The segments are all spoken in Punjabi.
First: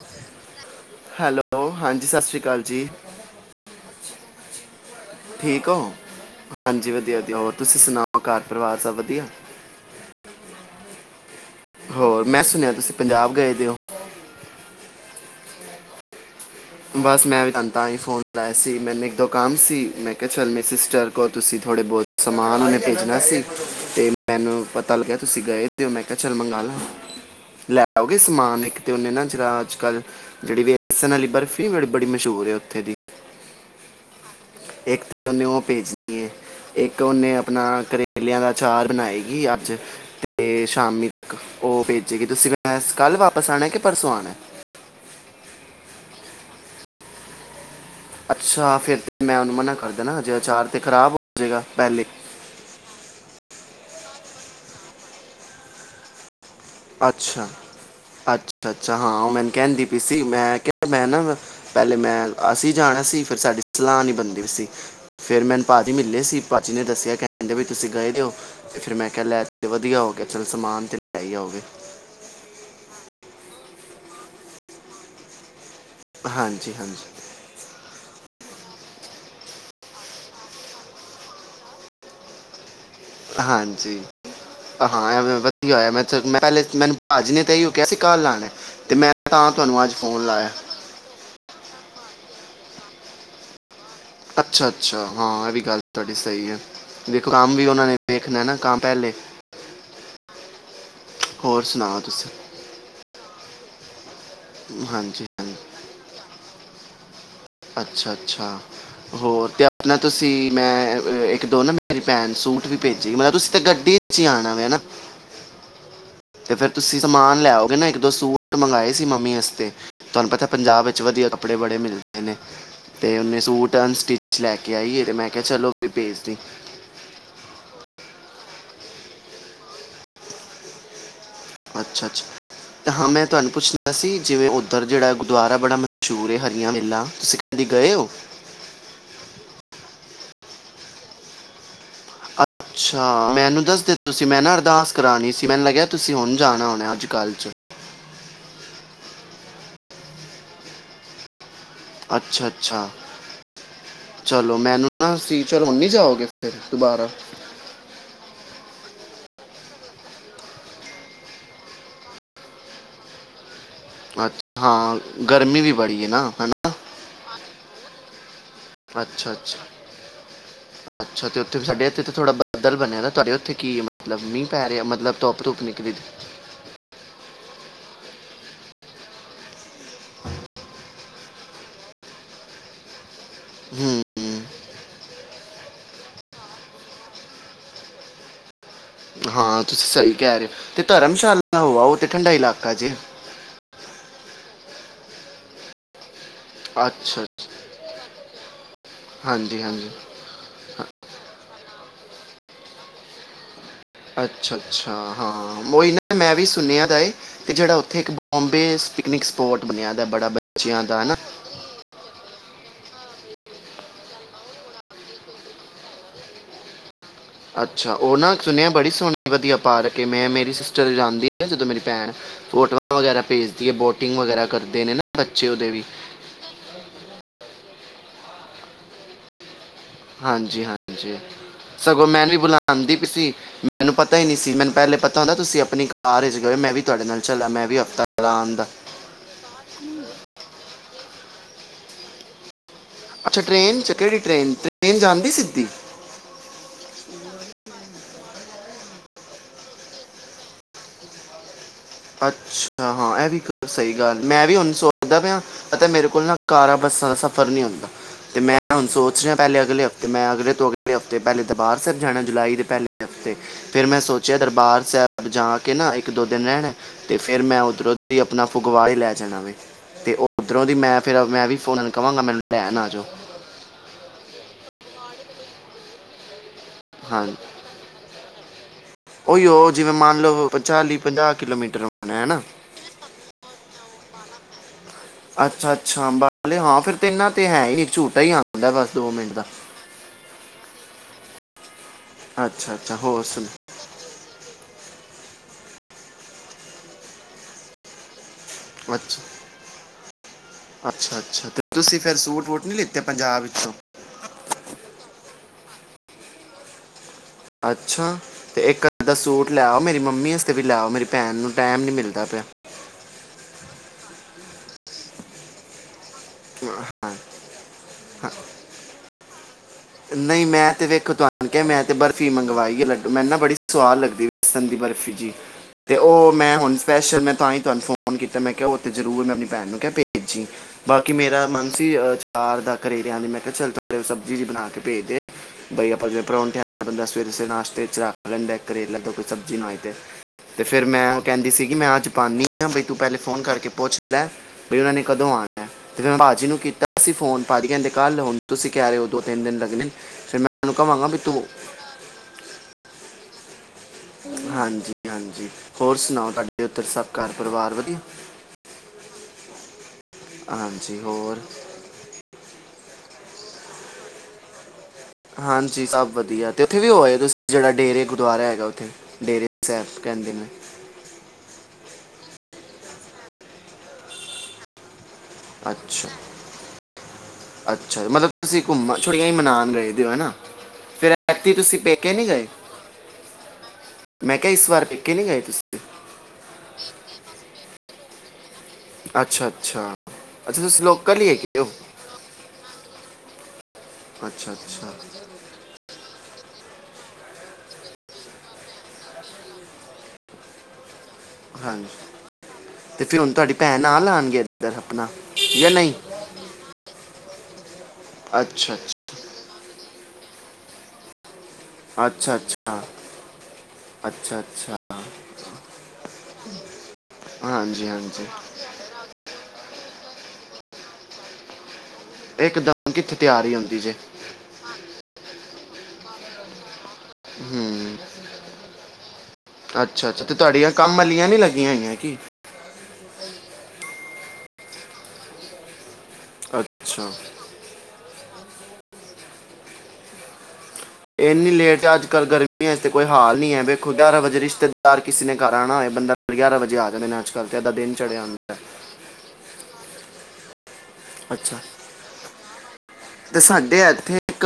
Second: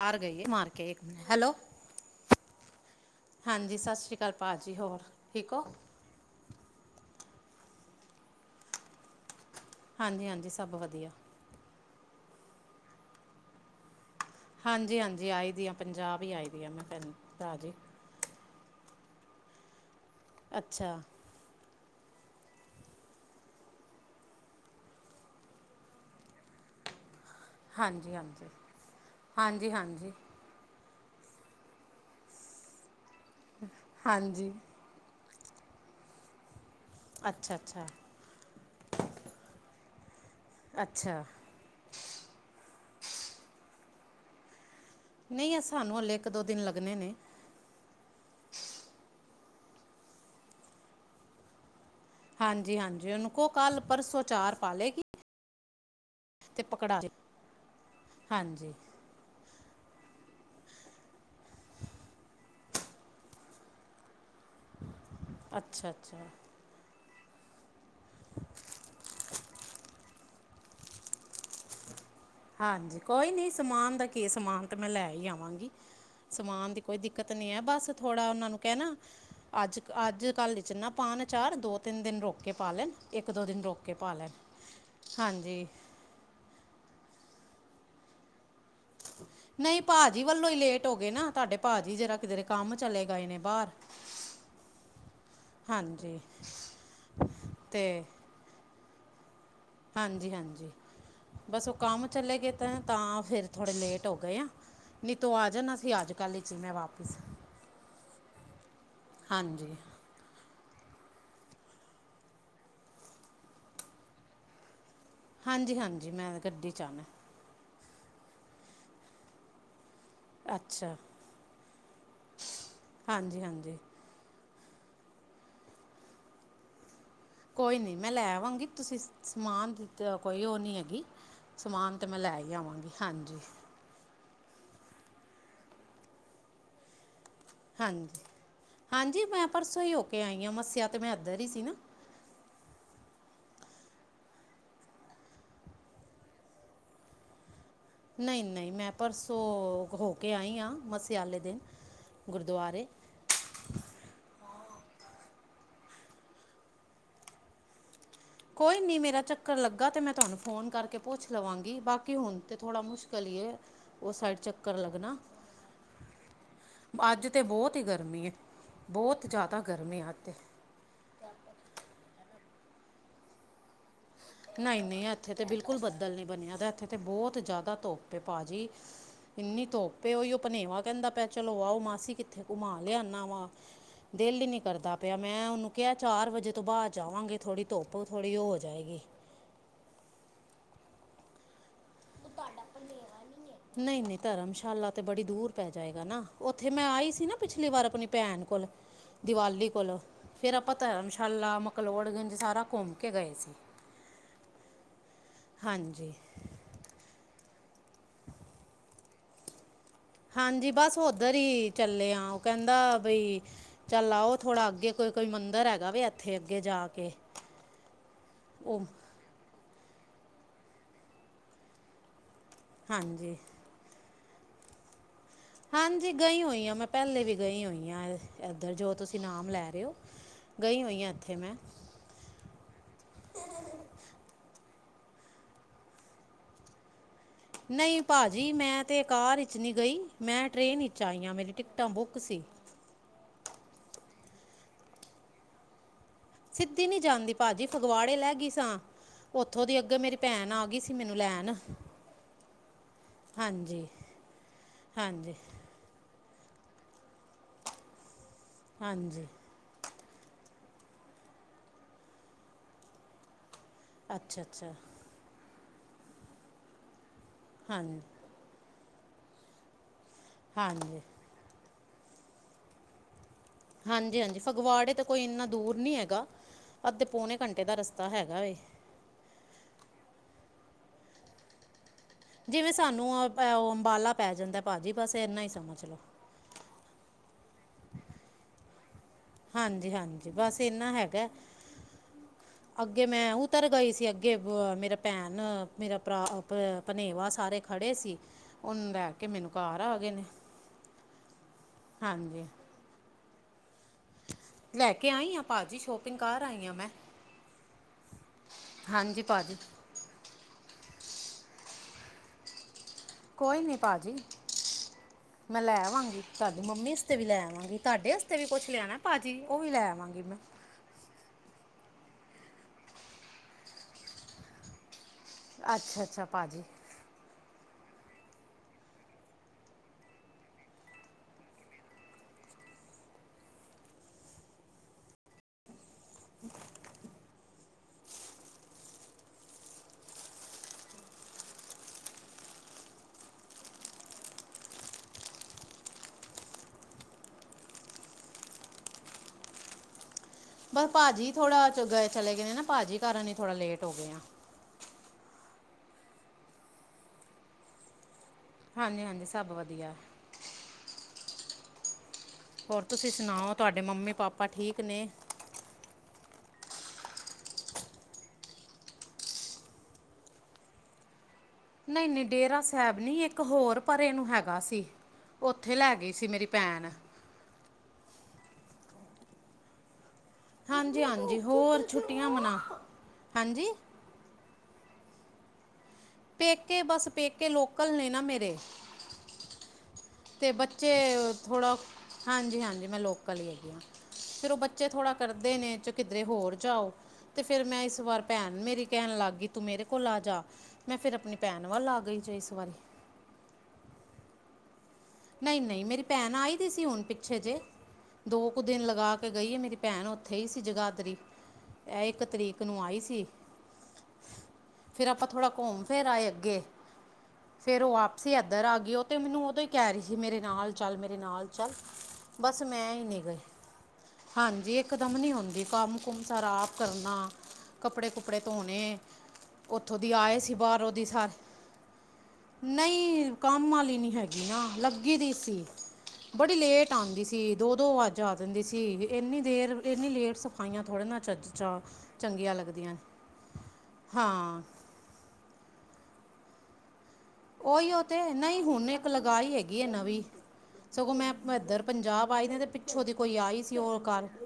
ਬਾਹਰ ਗਈ ਏ ਮਾਰਕੀਟ ਹੈਲੋ। ਹਾਂਜੀ ਸਤਿ ਸ਼੍ਰੀ ਅਕਾਲ ਜੀ ਹਾਂਜੀ ਸਤਿ ਸ਼੍ਰੀ ਅਕਾਲ ਭਾ ਜੀ ਹੋਰ? ਠੀਕ ਓ ਹਾਂਜੀ ਵਧੀਆ ਵਧੀਆ। ਹੋਰ ਤੁਸੀਂ ਸੁਣਾਓ ਘਰ ਪਰਿਵਾਰ ਸਭ ਵਧੀਆ? ਹਾਂਜੀ ਹਾਂਜੀ ਸਭ ਵਧੀਆ। ਹੋਰ ਮੈਂ ਸੁਨੀਆ ਤੁਸੀਂ ਪੰਜਾਬ ਗਏ ਦੇ ਓ। ਹਾਂਜੀ ਹਾਂਜੀ ਆਈ ਦੀ ਆ ਪੰਜਾਬ ਹੀ ਆਈ ਦੀ ਆ ਮੈਂ ਭੈਣ ਬਸ ਮੈਂ ਵੀ ਭਰਾ ਤਾਨੂੰ ਜੀ ਤਹਿ ਫੋਨ ਲਾਇਆ ਸੀ ਮੈਂਨੇ ਇੱਕ ਦੋ ਕੰਮ ਸੀ ਮੈਂ ਕਿਹਾ ਚਲ ਮੇਰੇ ਅੱਛਾ ਸਿਸਟਰ ਕੋਲ ਤੁਸੀਂ ਥੋੜ੍ਹੇ ਬਹੁਤ ਸਮਾਨ ਓਹਨੇ ਪੇਜਨਾ ਸੀ ਤੇ ਮੈਨੂੰ ਪਤਾ ਲੱਗਿਆ ਤੁਸੀਂ ਗਏ ਦੇ ਓ ਮੈਂ ਕਿਹਾ ਚੱਲ ਮੰਗਾਲਾ। ਲੈ ਹਾਂਜੀ ਅਓਗੇ ਹਾਂਜੀ ਸਮਾਨ ਇੱਕ ਤੇ ਓਹਨੇ ਨਾ ਜਰਾ ਹਾਂਜੀ ਅੱਜ ਕੱਲ੍ਹ ਹਾਂਜੀ ਜਿਹੜੀ ਬੇਸਨ ਵਾਲੀ ਬਰਫ਼ੀ ਬੜੀ ਮਸ਼ਹੁਰ ਏ ਓਥੇ ਦੀ। ਹਾਂਜੀ। ਇੱਕ ਤੇ ਓਹਨੇ ਓਹ ਪੇਜਤਿ ਏ ਇੱਕ ਓਹਨੇ ਅੱਛਾ ਆਪਨਾ ਅੱਛਾ ਕਰੇ ਕੇਲਆਂ ਦਾ ਅਚਾਰ ਬਨਾਏਗੀ ਅੱਜ ਤੇ ਸ਼ਾਮੀ ਅੱਛਾ ਤੱਕ ਓਹ ਪੇਜੇਗੀ ਤੁਸੀਂ ਕੱਲ੍ਹ ਵਾਪਸ ਆਣਾ ਕਿ ਪਰਸੋਂ ਆਨਾ? ਨਈ ਏ ਸਾਨੂੰ ਹਲੇ ਇੱਕ ਦੋ ਦਿਨ ਲੱਗਨੇ ਨੇ। ਅੱਛਾ ਫਿਰ ਮੈਂ ਤੇ ਮੈਂ ਓਹਨੂੰ ਮਨਾ ਕਰ ਦੇਨਾ ਅਚਾਰ ਤੇ ਖ਼ਰਾਬ ਹੋ ਜਾਯੇਗਾ ਪਹਲੇ। ਹਾਂਜੀ ਹਾਂਜੀ ਓਹਨੂੰ ਕੋ ਕੱਲ ਪਰਸੋਂ ਅਚਾਰ ਪਾ ਲੇਗੀ। ਤੇ ਪਕੜਾ ਜੈ ਅੱਛਾ ਅੱਛਾ ਹਾਂਜੀ। ਅੱਛਾ ਹਾਂ ਓਹ ਮੈਨੂੰ ਕੇਹਂਦੀ ਪਈ ਸੀ ਮੈਂ ਕਯਾ ਮੈਂ ਨਾ ਪਹਿਲੇ ਮੈਂ ਅਸੀਂ ਜਾਣਾ ਸੀ ਫਿਰ ਸਾਡੀ ਸਲਾਹ ਨੀ ਬਨਦੀ ਪਈ ਸੀ। ਫੇਰ ਮੈਂਨੂੰ ਅੱਛਾ ਪਾਜੀ ਮਿਲੇ ਅੱਛਾ ਸੀ ਪਾਜੀ ਨੇ ਦੱਸਿਆ ਕ ਕਹਿੰਦੇ ਵੀ ਤੁਸੀਂ ਗਏ ਦੇ ਓ ਤੇ ਫਿਰ ਮੈਂ ਕੇਹਾ ਲੈ ਵਧੀਆ ਹੋ ਗਿਆ ਚਲ ਸਮਾਨ ਤੇ ਲੈ ਹੀ ਆਓਗੇ। ਹਾਂਜੀ ਕੋਈ ਨੀ ਸਮਾਨ ਦਾ ਕੀ ਏ ਸਮਾਨ ਤਾਂ ਮੈਂ ਲੈ ਈ ਆਵਾਂਗੀ ਸਮਾਨ ਹਾਂਜੀ ਦੀ ਕੋਈ ਹਾਂਜੀ ਦਿੱਕਤ ਨੀ ਏ ਬਸ ਥੋੜਾ ਓਹਨਾਂ ਨੂੰ ਕਹਨਾ ਅੱਜ ਅੱਜ ਕੱਲ੍ਹ ਈਚ ਨਾ ਪਾਨ ਅਚਾਰ ਦੋ ਤਿੰਨ ਦਿਨ ਰੁਕ ਕੇ ਪਾ ਲੈਨ। ਹਾਂਜੀ ਹਾਂ ਐਵੇਂ ਹਾਂਜੀ ਵਧੀਆ ਹੋਇਆ ਮੈਂ ਮੈ ਪਹਲੇ ਮੈਨੂੰ ਪਾਜੀ ਨੇ ਤੇ ਏਹੀਓ ਕੇਹਾ ਸੀ ਕਿ ਕੱਲ ਆਨਾ ਤੇ ਮੈਂ ਤਾਂ ਤੁਹਾਨੂੰ ਅੱਜ ਫੋਨ ਲਾਯਾ। ਹੋਗੇ ਨਾ ਤੁਹਾਡੇ ਪਾਜੀ ਜਰਾ ਕਿਤੇ ਕੰਮ ਚਲੇ ਗਏ ਨੇ ਬਾਰ। ਅੱਛਾ ਅੱਛਾ ਹਾਂ ਏਹ ਵੀ ਗੱਲ ਤੁਹਾਡੀ ਹਾਂਜੀ ਸਹੀ ਏ ਦੇਖੋ ਆਮ ਵੀ ਓਹਨਾਂ ਨੇ ਤੇ ਨੇ ਨਾ ਕਾ ਪਹੇਲੇ ਹਾਂਜੀ ਹਾਂਜੀ ਹੋਰ ਬਸ ਓਹ ਸੁਣਾਓ ਕੰਮ ਤੁਸੀਂ ਚਲੇ ਗੇ ਤੇ ਤਾਂ ਫੇਰ ਥੋੜੇ ਲੇਟ ਹੋ ਗਏ ਆ। ਨੀ ਹਾਂਜੀ ਤੋਂ ਆ ਜਾਨਾ ਸੀ ਅੱਜ ਕੱਲ ਚ ਮੈਂ ਵਾਪਸ। ਅੱਛਾ ਅੱਛਾ ਹੋਰ ਤੇ ਅਪਨਾ ਤੁਸੀਂ ਮੈਂ ਇੱਕ ਦੋ ਨਾ ਮੇਰੀ ਪੇਨ ਸੂਟ ਵੀ ਪੇਜੇ ਗੀ ਮਤਲਬ ਤੁਸੀਂ ਤਾਂ ਗੱਡੀ ਚ ਈ ਆਨਾ ਏ ਨਾ। ਹ ਹਾਂਜੀ ਹਾਂਜੀ ਮੈਂ ਗੱਡੀ ਚ ਆਨਾ ਏ। ਲੈ ਅਓਗੇ ਨਾ ਇੱਕ ਦੋ ਸੂਟ ਮੰਗਾਏ ਸੀ ਮੰਮੀ ਵਸਤੇ ਤੁਹਾਨੂੰ ਪਤਾ ਪੰਜਾਬ ਅੱਛਾ ਵੀਚ ਵਧੀਆ ਕੱਪੜੇ ਬੜੇ ਮਿਲਦੇ। ਨੇ ਤੇ ਉਹਨੇ ਹਾਂਜੀ ਸੂਟ ਹਾਂਜੀ ਅਨਸਟਿਚ ਲੈ ਕੇ ਆਈ ਹੈ, ਤੇ ਮੈਂ ਕਿਹਾ ਚਲੋ ਭੇਜਦੀ ਕੋਈ ਨਹੀਂ ਮੈਂ ਲੈ ਆਵਾਂਗੀ, ਤੁਸੀਂ ਸਮਾਨ ਦੀ ਕੋਈ ਉਹ ਨਹੀਂ ਹੈਗੀ ਸਮਾਨ ਤਾਂ ਮੈਂ ਲੈ ਹੀ ਆਵਾਂਗੀ, ਹਾਂਜੀ। ਅਸੀਂ, ਜਿਵੇਂ ਉੱਧਰ ਜਿਹੜਾ ਗੁਰਦੁਆਰਾ ਬੜਾ ਮਸ਼ਹੂਰ ਹੈ। ਹਰੀਆਂ ਮੇਲਾ, ਤੁਸੀਂ ਕਦੀ ਗਏ ਹੋ ਹਾਂਜੀ, ਹਾਂਜੀ ਮੈਂ ਪਰਸੋਂ ਹੀ ਹੋ ਕੇ ਆਈ ਹਾਂ, ਮੱਸਿਆ ਤਾਂ ਮੈਂ ਇੱਧਰ ਹੀ ਸੀ ਨਾ। ਅੱਛਾ, ਮੈਨੂੰ ਦੱਸਦੇ ਤੁਸੀਂ ਮੈਂ ਨਾ ਅਰਦਾਸ ਕਰਾਉਣੀ ਸੀ, ਮੈਨੂੰ ਲੱਗਿਆ ਤੁਸੀਂ ਹੁਣ ਜਾਣਾ ਹੋਣਾ, ਅੱਜ ਕੱਲ 'ਚ। ਨਹੀਂ ਨਹੀਂ, ਮੈਂ ਪਰਸੋਂ ਹੋ ਕੇ ਆਈ ਹਾਂ, ਮੱਸੇ ਵਾਲੇ ਦਿਨ ਅੱਛਾ, ਗੁਰਦੁਆਰੇ ਅੱਛਾ। ਚਲੋ, ਮੈਨੂੰ ਨਾਸੀ ਚਲੋ, ਹੁਨ ਨ ਜਾਓਗੇ ਫਿਰ ਦੁਬਾਰਾ? ਕੋਈ ਨੀ, ਮੇਰਾ ਚੱਕਰ ਲੱਗਾ ਤੇ ਮੈਂ ਤੁਹਾਨੂੰ ਫੋਨ ਕਰਕੇ ਪੁੱਛ ਲਵਾਂਗੀ। ਬਾਕੀ ਹੁਨ ਤੇ ਥੋੜਾ ਮੁਸ਼ਕ ਇਲ ਈ ਏ। ਅੱਛ ਹਾਂ, ਗਰਮੀ ਵੀ ਬੜੀ ਨਾ, ਹੈਨਾ। ਅੱਜ 'ਤੇ, ਬਹੁਤ ਈ ਗਰਮੀ ਏ। ਅੱਛਾ- ਅੱਛਾ। ਅੱਛਾ ਤੇ ਉੱਥੇ ਸਾਡੇ ਇੱਥੇ, ਇਥੇ ਥੋੜਾ ਬਦੱਲ ਬਨਿਆ ਦੈ, ਤੁਹਾਡੇ ਉੱਥੇ ਕੀ ਏ? ਮ ਨਈ - ਨਈ, ਐੱਥੇ ਤੇ ਬਿਲਕੁਲ ਬੱਦਲ ਦੀ ਨੀ ਬਣਿਆ ਦਾ। ਐੱਥੇ ਤੇ ਬਹੁਤ ਜ਼ਿਆਦਾ ਧੁੱਪ ਏ, ਭਾਜੀ। ਇੰਨੀ ਧੁੱਪ ਏ, ਔਹੀਓ ਭਨੇਵਾ ਕਹਿੰਦਾ ਪਿਐ, 'ਚਲੋ ਆਓ ਮਾਸੀ, ਕਿੱਥੇ ਘੁੰਮਾ ਲਿਆਨਾ ਵਾ। ਹੂੰ। ਦਿਲ ਈ ਨੀ ਕਰਦਾ ਪਿਆ, ਮੈਂ ਉਹਨੂੰ ਕਿਹਾ ਚਾਰ ਵਜੇ ਤੋਂ ਬਾਅਦ ਜਾਵਾਂਗੇ, ਥੋੜ੍ਹੀ ਧੁੱਪ ਥੋੜ੍ਹੀ ਹੋ ਜਾਏਗੀ। ਹਾਂ, ਤੁਸੀਂ ਸਹੀ ਕਹਿ ਰਹੇ ਓ, ਤੇ ਧਰਮਸ਼ਾਲਾ ਹੋ ਆਓ। ਉਹ ਤੁਹਾਡਾ ਭਨੇਵਾ ਵੀ ਏ। ਨਈ- ਨਈ, ਧਰਮਸ਼ਾਲਾ ਤੇ ਬੜੀ ਦੂਰ ਪੈ ਜਾਏਗਾ ਨਾ। ਓੱਥੇ ਮੈਂ ਆਈ ਅੱਛਾ ਸੀ ਨਾ, ਅੱਛਾ, ਪਿਛਲੀ ਵਾਰ ਆਪਣੀ ਭੈਣ ਕੋਲ, ਹਾਂਜੀ ਦੀਵਾਲੀ ਹਾਂਜੀ ਕੋਲ ਫਿਰ ਆਪਾਂ ਧਰਮਸ਼ਾਲਾ, ਮਕਲੋੜਗੰਜ ਸਾਰਾ ਘੁੰਮ ਕੇ ਗਏ ਸੀ। ਅੱਛਾ- ਅੱਛਾ, ਹਾਂ, ਔਹੀ ਹਾਂਜੀ ਮੈਂ ਵੀ ਸੁਣਿਆ ਦਾ ਏ, ਜਿਹੜਾ ਓੱਥੇ ਇੱਕ ਬੋਮਬੇ ਸ ਪਿਕਨਿਕ ਸਪੋਟ ਬਨਿਆਂ ਦਾ, ਬੜਾ ਹਾਂਜੀ ਬੱਚਿਆਂ ਬਸ ਦਾ, ਹੈਨਾ। ਉੱਧਰ ਹੀ ਚੱਲੇ ਆ, ਉਹ ਕਹਿੰਦਾ ਬਈ ਚੱਲ ਆਓ, ਥੋੜਾ ਅੱਗੇ ਕੋਈ - ਕੋਈ ਮੰਦਿਰ ਹੈਗਾ ਵੇ, ਐੱਥੇ ਅੱਗੇ ਜਾ ਕੇ। ਅੱਛਾ, ਉਹ ਨਾ ਸੁਣਿਐ ਉਹ ਬੜੀ ਸੋਹਣੀ ਵਦੀਆ ਪਾਰਕ ਏ, ਮੈਂ ਮੇਰੀ ਸਿਸਟਰ ਜਾਂਦੀ ਆ, ਜਦੋਂ ਮੇਰੀ ਭੈਣ- ਫੋਟੋ ਵਗੈਰਾ ਹਾਂਜੀ ਭੇਜਦੀ ਏ, ਬੋਟਿੰਗ ਵਗੈਰਾ ਕਰਦੇ ਨੇ ਨਾ ਬੱਚੇ ਉਹਦੇ ਵੀ ਹਾਂਜੀ ਗਈ ਹੋਈ ਆ, ਮੈਂ ਪਹਿਲੇ ਵੀ ਗਈ ਹੋਈ ਆ ਐੱਧਰ, ਜੋ ਤੁਸੀਂ ਨਾਮ ਲੈ ਰਹੇ ਓ। ਹਾਂਜੀ ਗਈ ਹੋਈ ਆ ਹਾਂਜੀ ਐੱਥੇ ਮੈਂ। ਸਗੋਂ, ਮੈਂਨ ਵੀ ਬੁਲਾਉਂਦੀ ਪੀ ਸੀ ਮੈਨੂੰ ਪਤਾ ਈ ਨੀ ਸੀ, ਮੈਨੂੰ ਪਹਿਲੇ ਪਤਾ ਹੁੰਦਾ, ਤੁਸੀਂ ਆਪਣੀ ਕਾਰ ਵਿਚ ਗਏ ਓ, ਮੈਂ ਵੀ ਤੁਹਾਡੇ ਨਾਲ ਚੱਲ ਆ, ਮੈਂ ਵੀ ਨਹੀਂ ਹਫ਼ਤਾ ਲਾ ਭਾਜੀ ਆਉਂਦਾ। ਮੈਂ ਤੇ ਕਾਰ ਵਿੱਚ ਨਈ ਗਈ, ਮੈਂ ਟਰੇਨ ਵਿੱਚ ਆਈ ਆਂ, ਮੇਰੀ ਟਿਕਟਾਂ ਬੁੱਕ ਸੀ। ਅੱਛਾ ਟ੍ਰੇਨ 'ਚ, ਕਿਹੜੀ ਟ੍ਰੇਨ, ਟ੍ਰੇਨ ਜਾਂਦੀ ਸਿੱਧੀ? ਸਿੱਧੀ ਨੀ ਜਾਂਦੀ ਭਾਜੀ, ਫਗਵਾੜੇ ਲਹਿ ਗਈ ਸਾਂ। ਓੱਥੋਂ ਦੀ ਅੱਗੋ ਮੇਰੀ ਭੈਣ ਆ ਗਈ ਸੀ, ਮੈਨੂੰ ਲੈਣ। ਅੱਛਾ, ਹਾਂ ਐਹ ਵੀ ਇੱਕ ਹਾਂਜੀ ਸਹੀ ਗੱਲ, ਮੈਂ ਵੀ ਹੁਨ ਸੋਚਦਾ ਹਾਂਜੀ ਪਿਆ ਪਤਾ, ਮੇਰੇ ਕੋਲ ਨਾ ਕਾਰਾਂ - ਬੱਸਾਂ ਦਾ ਸਫ਼ਰ ਨੀ ਹੁੰਦਾ, ਅਤੇ ਮੈ ਹੁਣ ਸੋਚ ਹਾਂਜੀ ਰਿਹਾ, ਪਹਿਲੇ ਅਗਲੇ ਹਫ਼ਤੇ 'ਤੇ ਮੈਂ ਅਗਲੇ ਤੋਂ ਅਗਲੇ ਹਫਤੇ ਪਹਿਲੇ ਦਰਬਾਰ ਸਾਹਿਬ ਜਾਣੈ, ਜੁਲਾਈ ਦੇ ਪਹਿਲੇ ਹਫ਼ਤੇ ਫਿਰ ਮੈਂ ਸੋਚਿਆ, ਅੱਛਾ ਅੱਛਾ ਦਰਬਾਰ ਸਾਹਿਬ ਜਾ ਕੇ ਨਾ ਇੱਕ - ਦੋ ਦਿਨ ਰਹਿਣਾ। ਤੇ ਫਿਰ ਮੈਂ ਉੱਧਰੋਂ ਹਾਂਜੀ ਦੀ ਆਪ ਅਪਣਾ ਫਗਵਾੜੇ ਲੈ ਜਾਣਾ ਵੇ, ਤੇ ਓਧਰੋਂ ਦੀ ਮੈਂ ਹਾਂਜੀ ਫਿਰ ਮੈਂ ਵੀ ਫੋਨ ਕਵਾਂਗਾ, ਮੈਨੂੰ ਲੈਣ ਆ ਜਓ। ਹਾਂਜੀ ਹਾਂਜੀ, ਫਗਵਾੜੇ ਤਾਂ ਕੋਈ ਇੰਨਾ ਦੂਰ ਨੀ ਹੈਗਾ, ਅੱਧੇ - ਹਾਂ ਪੌਨੇ ਘੰਟੇ ਦਾ ਰਸਤਾ ਹੈਗਾ ਏ। ਓਹੀ, ਓਹ ਜਿਵੇਂ ਮੰਨ ਲਓ, ਪੰ ਚਾਲੀ- ਪੰਜਾਹ ਕਿਲੋਮੀਟਰ ਹੋਣੈ, ਹੈ ਨਾ। ਕਿਵੇਂ, ਸਾਨੂੰ ਓ ਅੰਬਾਲਾ ਪੈ ਜਾਂਦੈ ਭਾਜੀ, ਬਸ ਏਨਾ ਈ ਸਮਝ ਲੋੋ। ਹਲੇ ਹਾਂ ਫੇਰ ਤੇ ਏਨਾਂ ਤੇ ਹੈ ਈ ਨੀ ਇੱਕ ਝੂਟਾ ਈ ਆਂਦਾ ਬਸ ਦੋ ਮਿੰਟ ਦਾ। ਹਾਂਜੀ-ਹਾਂਜੀ ਬਸ ਏਨਾ ਹੈਗਾ ਏ, ਅੱਛਾ ਅੱਛਾ ਅੱਗੇ ਹੋਰ ਮੈਂ ਸੁਣ ਉਤਰ ਗਈ ਸੀ ਅੱਗੇ। ਅੱਗੇ ਮੇਰਾ ਭੈਣ, ਮੇਰਾ ਭਰਾ, ਭਨੇਵਾ ਸਾਰੇ ਖੜੇ ਸੀ। ਓਨੂੰ ਲੈ ਅੱਛਾ ਕੇ ਮੈਨੂੰ ਘਰ ਆ ਗਏ ਨੇ, ਅੱਛਾ ਅੱਛਾ ਤੁਸੀਂ ਫਿਰ ਹਾਂਜੀ। ਸੂਟ ਵੂਟ ਨਹੀਂ ਤੇ ਲਿੱਤੇ ਪੰਜਾਬ ਵਿੱਚੋਂ- ਲੈ ਕੇ ਆਈ ਆਂ ਭਾਜੀ ਸ਼ੋਪਿੰਗ ਕਾਰ ਆਈ ਆਂ ਮੈਂ। ਅੱਛਾ ਤੇ ਇੱਕ ਅੱਦਾ ਹਾਂਜੀ ਭਾਅ ਸੂਟ ਜੀ ਲੈ ਆਓ ਮੇਰੀ ਮੰਮੀ ਆਸਤੇ ਵੀ ਲੈ ਆਓ ਮੇਰੀ ਭੈਣ ਨੂੰ ਟੈਮ ਨੀ ਮਿਲਦਾ ਪਿਆ। ਕੋਈ ਨਈਂ ਭਾਜੀ ਮੈਂ ਲੈ ਆਵਾਂਗੀ ਤੁਆਡੀ ਮੰਮੀ ਹਾਂ। ਆਸਤੇ ਵੀ ਲੈ ਆਵਾਂਗੀ। ਤੁਆਡੇ ਆਸਤੇ ਵੀ ਕੁਛ ਲਿਆਣਾ ਭਾਜੀ ਓ ਵੀ ਲੈ ਨਈਂ ਮੈਂ ਤੇ ਵੇਖੋ ਤੁਆ ਕਿ ਮੈਂ ਤੇ ਬਰਫੀ ਮੰਗਵਾਈ ਏ ਲੱਡੂ ਮੈਨੂੰ ਨਾ ਬੜੀ ਸੁਆਦ ਲੱਗਦੀ ਬੇਸਨ ਦੀ ਬਰਫੀ। ਜੀ ਤੇ ਅੱਛਾ ਅੱਛਾ ਓ ਮੈਂ ਭਾਜੀ ਹੁਣ ਸਪੈਸ਼ਲ ਮੈਂ ਤਾਂ ਈ ਤੁਆਨੂੰ ਫੋਨ ਕੀਤਾ ਮੈਂ ਕਿਆ ਓ ਤੇ ਜ਼ਰੂਰ ਮੈਂ ਆਪਣੀ ਭੈਣ ਨੂੰ ਕਿਆ ਭੇਜੀ। ਬਾਕੀ ਮੇਰਾ ਮਨ ਸੀ ਆਚਾਰ ਦਾ ਕਰੇਲਿਆਂ ਦੇ ਮੈਂ ਕਿਆ ਚੱਲ ਸਬਜ਼ੀ ਜੀ ਬਣਾ ਕੇ ਤੇ ਭੇਜਦੇ ਬਾਈ ਆਪਾਂ ਜਿਵੇੰ ਪਰੋਂਠੇਆਂ ਬੰਦਾ ਸਵੇਰੇ-ਸਵੇਰੇ ਨਾਸ਼ਤੇ ਚ ਰ ਖਾ ਲੈਂਦਾ ਏ ਕਰੇਲਾ ਜਦੋਂ ਕੋਈ ਸਬਜ਼ੀ ਨੀ ਆਈ ਤੇ। ਤੇ ਫੇਰ ਮੈਂ ਓ ਕੈਂਦੀ ਸੀਗੀ ਮੈਂ ਅੱਜ ਪਾਨੀ ਆਂ ਬਈ ਤੂੰ ਪੈਲੇ ਫੋਨ ਕਰਕੇ ਪੁੱਛ ਲੈ। ਬੀ ਓਨਾਂ ਨੇ ਕਦੋਂ ਆਣਾ ਏ? ਤੇ ਫਿਰ ਮੈਂ ਭਾਜੀ ਨੂੰ ਕੀਤਾ ਸੀ ਫੋਨ ਭਾਜੀ ਕੈਂਦੇ ਕੱਲ ਹੁਣ ਤੁਸੀਂ ਕੈਅ ਰਏ ਓ ਦੋ-ਤਿੰਨ ਦਿਨ ਲੱਗਣੇ ਫਿਰ ਮੈਂ ਉਹਨੂੰ ਬਸ ਕਹਾਂਗਾ ਵੀ ਭਾਜੀ ਤੂੰ ਥੋੜਾ ਚ ਗਏ ਚਲੇ ਗਏ ਨੇ ਨਾ ਭਾਜੀ ਕਾਰਨ ਈ ਥੋੜਾ ਲੇਟ ਹੋ ਗਏ ਆਂ। ਹਾਂਜੀ-ਹਾਂਜੀ, ਹੋਰ ਸੁਣਾਓ ਤੁਆਡੇ ਓਦਰ ਸਬ ਘਰ ਪਰਿਵਾਰ ਵਦੀਆ? ਹਾਂਜੀ-ਹਾਂਜੀ, ਸਬ ਵਦੀਆ। ਹਾਂਜੀ, ਹੋਰ? ਹੋਰ ਤੁਸੀਂ ਸੁਣਾਓ ਤੁਆਡੇ ਮੰਮੀ-ਪਾਪਾ ਠੀਕ ਨੇ? ਹਾਂਜੀ ਸਬ ਵਦੀਆ ਤੇ ਉੱਥੇ ਵੀ ਹੋ ਆਏ ਤੁਸੀਂ ਜੇੜਾ ਡੇਰੇ ਗੁਰਦੁਆਰਾ ਹੈਗਾ ਉੱਥੇ? ਡੇਰੇ ਸੈਬ ਕੈਂਦੇ ਨੇ। ਨਈਂ-ਨਈਂ ਡੇਰਾ ਸੈਬ ਨਈਂ ਇੱਕ ਹੋਰ ਪਰੇ ਨੂੰ ਹੈਗਾ ਸੀ। ਓਥੇ ਲੈ ਅੱਛਾ ਗਈ ਸੀ ਮੇਰੀ ਭੈਣ। ਅੱਛਾ ਮਤਲਬ ਤੁਸੀਂ ਘੁੰਮਣ ਛੁੱਟੀਆਂ ਈ ਮਨਾਣ ਗਏਦੇ ਓ ਹੈਨਾ। ਹਾਂਜੀ-ਹਾਂਜੀ ਹੋਰ ਛੁੱਟੀਆਂ ਮਨਾ, ਹਾਂਜੀ? ਮੈਂ ਕਿਆ ਇਸ ਵਾਰ ਪੇਕੇ ਨਈਂ ਗਏ ਤੁਸੀਂ? ਪੇਕੇ ਬਸ ਪੇਕੇ ਲੋਕਲ ਨੇ ਨਾ ਮੇਰੇ। ਅੱਛਾ-ਅੱਛਾ। ਤੇ ਬੱਚੇ ਥੋੜਾ, ਹਾਂਜੀ-ਹਾਂਜੀ ਮੈਂ ਲੋਕਲ ਈ ਹੈਗੀ ਆਂ। ਅੱਛਾ-ਅੱਛਾ। ਥੋੜਾ ਕਰਦੇ ਨੇ ਚ ਕਿਦਰੇ ਹੋਰ ਜਾਓ। ਤੇ ਫਿਰ ਮੈਂ ਇਸ ਵਾਰ ਭੈਣ ਮੇਰੀ ਕੈਣ ਲਾਗੀ ਤੂੰ ਮੇਰੇ ਕੋਲ ਆ ਜਾ ਮੈਂ ਫਿਰ ਆਪਣੀ ਭੈਨ ਵੱਲ ਆ ਹਾਂਜੀ ਗਈ ਜੇ ਇਸ ਵਾਰੀ। ਤੇ ਫਿਰ ਹੁਣ ਤੁਆਡੀ ਭੈਣ ਨਾਲ ਆਣ ਗੇ ਏਦਰ ਆਪਣਾ। ਨਈਂ-ਨਈਂ ਮੇਰੀ ਭੈਣ ਆਈ ਦੀ ਸੀ ਹੁਣ ਪਿੱਛੇ ਜੇ, ਦੋ ਕੁ ਅੱਛਾ ਦਿਨ ਲਗਾ ਕੇ ਗਈ ਐ ਮੇਰੀ ਭੈਣ ਉੱਥੇ ਈ ਸੀ ਜਗਾਦਰੀ। ਅੱਛਾ ਏਹ ਇੱਕ ਅੱਛਾ ਤਰੀਕ ਨੂੰ ਅੱਛਾ ਆਈ ਸੀ, ਅੱਛਾ ਅੱਛਾ ਫੇਰ ਆਪਾਂ ਥੋੜਾ ਘੁੰਮ ਫਿਰ ਆਏ ਅੱਗੇ, ਫੇਰ ਹਾਂਜੀ ਓ ਹਾਂਜੀ ਆਪਸੀ ਏਧਰ ਆ ਗਈ ਓ ਤੇ ਮੈਨੂੰ ਓਦੋਂ ਈ ਕਹਿ ਰਹੀ ਸੀ ਮੇਰੇ ਨਾਲ ਚੱਲ- ਮੇਰੇ ਨਾਲ ਚੱਲ ਬਸ ਮੈਂ ਇੱਕਦਮ ਹੀ ਕਿੱਥੇ ਨਹੀਂ ਗਈ। ਤਿਆਰੀ ਹੁੰਦੀ ਜੇ ਹਾਂਜੀ ਇਕ ਦਮ ਨੀ ਹੁੰਦੀ ਕੰਮ- ਕੁਮ ਸਰਾਬ ਕਰਨਾ। ਹੂੰ ਕੱਪੜੇ- ਕੁਪੜੇ ਧੋਣੇ ਉੱਥੋਂ ਅੱਛਾ ਦੀ ਅੱਛਾ ਤੇ ਆਏ ਸੀ ਤੁਹਾਡੀਆਂ ਬਾਹਰੋਂ ਕੰਮ ਦੀ ਵਾਲੀਆਂ ਸਾਰ- ਨਹੀਂ ਲੱਗੀਆਂ ਹੋਈਆਂ ਕੀ ਨਹੀਂ ਕੰਮ ਵਾਲੀ ਨਹੀਂ ਹੈਗੀ ਨਾ, ਲੱਗੀ ਦੀ ਸੀ। ਬੜੀ ਲੇਟ ਅੱਛਾ ਆਉਂਦੀ ਸੀ ਦੋ- ਦੋ ਵੱਜ ਆ ਦਿੰਦੀ ਸੀ ਇੰਨੀ ਦੇਰ ਇੰਨੀ ਲੇਟ ਸ- ਖਾਈਆਂ ਥੋੜੀ ਨਾ- ਚੱਜ ਇੰਨੀ ਚਾ ਲੇਟ ਹੈ ਅੱਜ ਕੱਲ ਚੰਗੀਆਂ ਗਰਮੀਆਂ ਤੇ ਲੱਗਦੀਆਂ ਨੇ ਕੋਈ ਹਾਲ ਨੀ ਹੈ ਵੇਖੋ ਗਿਆਰਾਂ ਵਜੇ ਹਾਂ ਰਿਸ਼ਤੇ, ਗਰ ਕਿਸੇ ਨੇ ਘਰ ਆਉਣਾ ਹੋਏ ਬੰਦਾ ਗਿਆਰਾਂ ਵਜੇ ਆ ਜਾਂਦੇ ਨਾਲ, ਓਹੀ ਉਹ ਤੇ ਨਹੀਂ ਹੁਣ ਇੱਕ ਲਗਾਈ ਹੈਗੀ ਹੈ ਨਵੀਂ। ਸਗੋਂ ਮੈਂ ਅੱਛਾ ਇੱਧਰ ਪੰਜਾਬ ਆਈ ਸੀ ਤੇ ਪਿੱਛੋਂ ਦੀ ਕੋਈ ਤੇ ਆਈ ਸੀ ਸਾਡੇ ਹੋ ਇੱਥੇ ਘਰ। ਇੱਕ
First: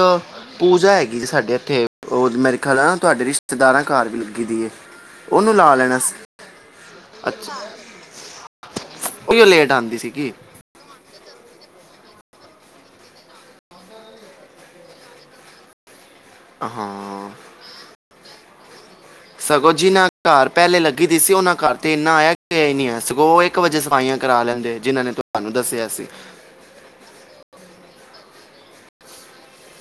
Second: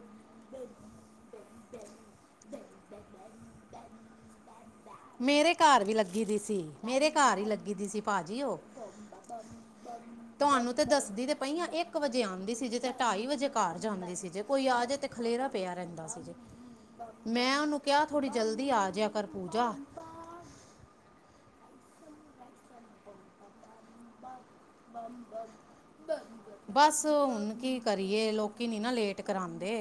ਪੂਜਾ ਹੈਗੀ ਜੀ ਸਾਡੇ ਇੱਥੇ ਉਹ ਮੇਰੇ ਖਿਆਲ ਨਾ ਤੁਹਾਡੇ ਰਿਸ਼ਤੇਦਾਰਾਂ ਘਰ ਵੀ ਲੱਗੀ ਦੀ ਹੈ। ਮੇਰੇ ਉਹਨੂੰ ਲਾ ਘਰ ਵੀ ਲੈਣਾ ਲੱਗੀ ਦੀ ਸੀ ਮੇਰੇ ਘਰ ਹੀ ਅੱਛਾ ਲੱਗੀ ਦੀ ਸੀ ਭਾਜੀ ਉਹ। ਉਹ ਲੇਟ ਆਂਦੀ ਸੀਗੀ ਤੁਹਾਨੂੰ ਤੇ ਦੱਸਦੀ ਤੇ ਪਹੀਆਂ ਇੱਕ ਵਜੇ ਆਉਂਦੀ ਸੀ ਜੇ ਤੇ ਅਢਾਈ ਵਜੇ ਘਰ ਜਾਂਦੀ ਸੀ, ਜੇ ਕੋਈ ਆ ਜੇ ਤੇ ਖਲੇਰਾ ਪਿਆ ਰਹਿੰਦਾ ਸੀ ਜੇ, ਹਾਂ ਮੈਂ ਉਹਨੂੰ ਕਿਹਾ ਥੋੜੀ ਜਲਦੀ ਆ ਜਿਆ ਕਰ ਪੂਜਾ। ਜਿਨਾ ਘਰ ਪਹਿਲੇ ਲੱਗੀ ਦੀ ਸੀ, ਉਹਨਾਂ ਘਰ ਤੇ ਇੰਨਾ ਆਇਆ ਗਿਆ ਹੈ ਨੀ ਆ ਸਗੋਂ ਇੱਕ ਇੱਕ ਵਜੇ ਸਫਾਈਆਂ ਕਰਾ ਲੈਂਦੇ, ਜਿਨਾਂ ਨੇ ਤੁਹਾਨੂੰ ਦੱਸਿਆ ਸੀ। ਬਸ ਹੁਣ ਕੀ ਕਰੀਏ, ਲੋਕੀ ਨੀ ਨਾ ਲੇਟ ਕਰਉਦੇ।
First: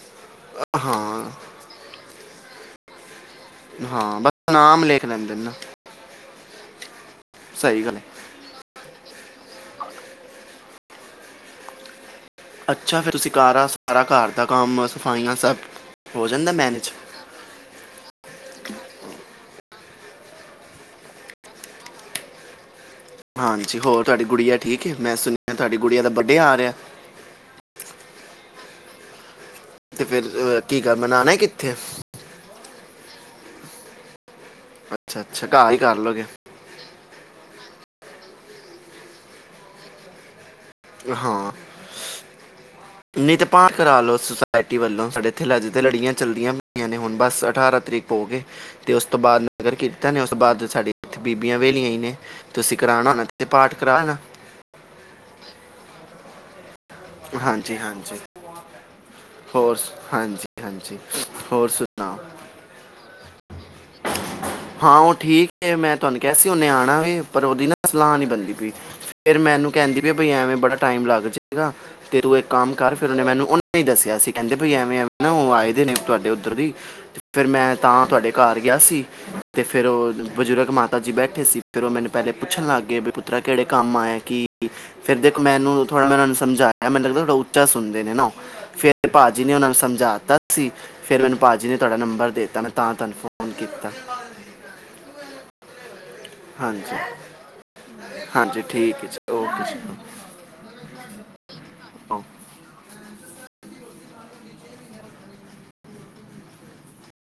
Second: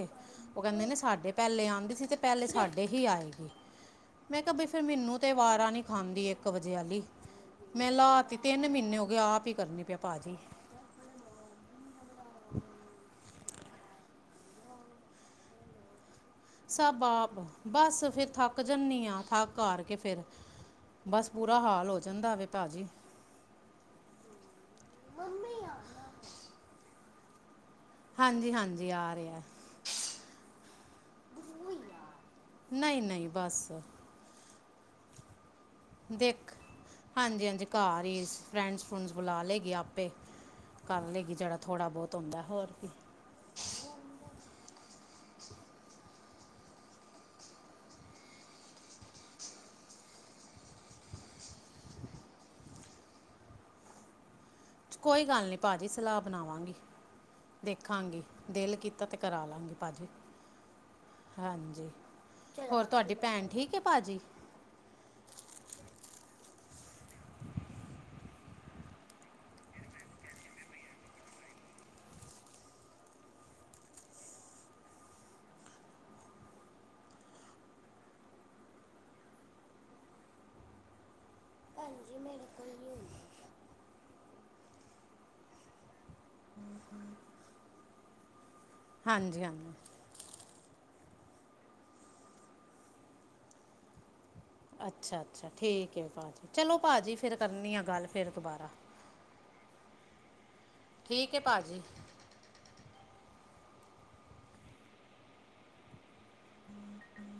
ਉਹ ਕਹਿੰਦੇ ਨੇ ਹਾਂ ਸਾਡੇ ਪਹਿਲੇ ਆਉਂਦੀ ਸੀ, ਤੇ ਪਹਿਲੇ ਸਾਡੇ ਹੀ ਆਏਗੀ। ਹਾਂ ਮੈਂ ਕਿਹਾ ਬਸ ਬਈ ਫੇਰ ਨਾਮ ਲਿਖ ਮੈਨੂੰ ਤੇ ਲੈਂਦੇ ਨੇ ਨਾ ਵਾਰਾਂ ਨੀ ਖਾਂਦੀ ਇੱਕ ਵਜੇ ਆਲੀ ਸਹੀ ਮੈਂ ਗੱਲ ਹੈ ਲਾ ਤੀ ਤਿੰਨ ਮਹੀਨੇ ਹੋ ਗਏ ਆਪ ਹੀ ਕਰਨੀ ਪਿਆ, ਪਾਜੀ। ਅੱਛਾ ਫੇਰ ਤੁਸੀਂ ਕਾਰਾ ਸਾਰਾ ਘਰ ਦਾ ਕੰਮ ਸਫਾਈਆਂ ਸਭ, ਹੋ ਜਾਂਦਾ ਮੈਨੇਜ ਸਭ ਬਾਪ ਬਸ ਫੇਰ ਥੱਕ ਜਾਂਦੀ ਹਾਂ ਥੱਕ ਹਾਰ ਕੇ ਫੇਰ, ਬਸ ਬੂਰਾ ਹਾਲ ਹੋ ਜਾਂਦਾ ਵੇ ਭਾ ਜੀ। ਹਾਂਜੀ ਹੋਰ ਤੁਹਾਡੀ ਗੁੜੀਆ ਠੀਕ ਹੈ ਮੈਂ ਸੁਣਿਆ ਤੁਹਾਡੀ ਗੁੜੀ ਦਾ ਵੱਡੇ ਆ ਰਿਹਾ। ਹਾਂਜੀ- ਹਾਂਜੀ ਆ ਰਿਹਾ। ਤੇ ਫੇਰ ਕੀ ਕਰ ਮਨਉਣਾ ਕਿੱਥੇ ਐ। ਨਹੀਂ- ਨਹੀਂ ਬਸ। ਅੱਛਾ- ਅੱਛਾ ਘਰ ਹੀ, ਕਰ ਲੋਗੇ ਦੇਖ ਹਾਂਜੀ- ਹਾਂਜੀ ਘਰ ਹੀ ਫਰੈਂਡਸ-ਫਰੂਂਡਸ ਬੁਲਾ ਲਏਗੀ ਆਪੇ। ਕਰ ਲੇਗੀ ਜਿੜਾ ਥੋੜਾ ਬਹੁਤ ਹੁੰਦਾ, ਹੋਰ ਕੀ। ਨੀ ਤੇ ਪਾਠ ਕਰਾ ਲਓ ਸੁਸਾਇਟੀ ਵੱਲੋਂ ਸਾਡੇ ਇਥੇ ਅਜ ਤੇ ਲੜੀਆਂ ਚੱਲਦੀਆਂ ਪਈਆਂ ਨੇ। ਤੇ ਹੁਣ ਬਸ ਅਠਾਰਾਂ ਤਰੀਕ ਭੋਗ ਏ। ਤੇ ਉਸ ਤੋਂ ਬਾਅਦ ਨਗਰ ਕੀਰਤਨ ਨੇ ਉਸ ਤੋਂ ਬਾਅਦ ਸਾਡੇ ਬੀਬੀਆਂ ਵੇਲੀਆਂ ਹੀ ਨੇ। ਤੁਸੀਂ ਕਰਾਉਣਾ ਹੋਣਾ ਤੇ ਪਾਠ ਕਰਾ ਲੈਣਾ। ਕੋਈ ਗੱਲ ਨਹੀਂ ਭਾਅ ਜੀ ਸਲਾਹ ਬਣਾਵਾਂਗੀ। ਹਾਂਜੀ ਹਾਂਜੀ ਦੇਖਾਂਗੀ ਦਿਲ ਕੀਤਾ ਤੇ ਕਰਾ ਲਾਂਗੀ ਹੋਰ ਸ- ਭਾਜੀ, ਹਾਂਜੀ ਹਾਂਜੀ ਹੋਰ ਹਾਂਜੀ। ਸੁਣਾਓ ਹੋਰ ਤੁਹਾਡੀ ਭੈਣ ਠੀਕ ਹੈ ਭਾਜੀ? ਹਾਂ ਉਹ ਠੀਕ ਹੈ ਮੈਂ ਤੁਹਾਨੂੰ ਕਿਹਾ ਸੀ ਉਹਨੇ ਆਉਣਾ ਵੇ ਪਰ ਉਹਦੀ ਨਾ ਸਲਾਹ ਨਹੀਂ ਬਣਦੀ ਪਈ। ਫੇਰ ਮੈਨੂੰ ਕਹਿੰਦੀ ਪਈ ਬੀ ਐਵੇਂ ਬੜਾ ਟਾਈਮ ਲੱਗ ਜਾਏਗਾ। ਤੇ ਤੂੰ ਇੱਕ ਕੰਮ ਕਰ ਫੇਰ ਉਹਨੇ ਮੈਨੂੰ ਉਹਨਾ ਦੱਸਿਆ ਸੀ ਕਹਿੰਦੇ ਬਈ ਐਵੇਂ- ਐਵੇਂ ਨਾ ਉਹ ਆਏ ਨੇ ਤੁਹਾਡੇ ਉੱਧਰ ਦੀ। ਫੇਰ ਮੈਂ ਤਾਂ ਤੁਹਾਡੇ ਘਰ ਗਿਆ ਸੀ। ਤੇ ਫੇਰ ਉਹ ਬਜ਼ੁਰਗ ਮਾਤਾ ਜੀ ਬੈਠੇ ਸੀ ਫੇਰ ਉਹ ਮੈਨੂੰ ਪਹਿਲੇ ਪੁੱਛਣ ਲੱਗ ਗਏ, ਵੀ ਪੁੱਰਾ, ਕਿਹੜੇ ਕੰਮ ਆਏਆ ਕੀ ਫੇਰ ਦੇਖ ਮੈਨੂੰ ਥੋੜਾ ਮੈਂ ਉਹਨਾਂ ਨੂੰ ਸਮਝਾਇਆ ਮੈਨੂੰ ਲੱਗਦਾ ਥੋੜਾ ਉੱਚਾ ਸੁਣਦੇ ਨੇ ਨਾ- ਫੇਰ ਭਾ ਜੀ ਹਾਂਜੀ ਨੇ ਉਹਨਾਂ ਹਾਂਜੀ ਨੂੰ ਸਮਝਿਆ ਤਾ। ਸੀ ਫਿਰ ਮੈਨੂੰ ਭਾ ਜਜੀ ਨੇ ਤੁਹਾਡਾ ਨੰਬਰ ਦਿੱਤਾ ਮੈਂ ਤਾਂ ਤੁਹਾਨੂੰ ਫ਼ੋਨ ਕੀਤਾ ਅੱਛਾ ਅੱਛਾ ਠੀਕ ਹੈ ਭਾਅ ਜੀ ਚਲੋ ਹਾਂਜੀ ਭਾਅ ਜੀ ਫਿਰ ਕਰਨੀ ਆ ਗੱਲ ਫਿਰ ਹਾਂਜੀ ਦੁਬਾਰਾ [unintelligible] ਠੀਕ ਹੈ ਭਾਅ ਜੀ ਓਕੇ [unintelligible]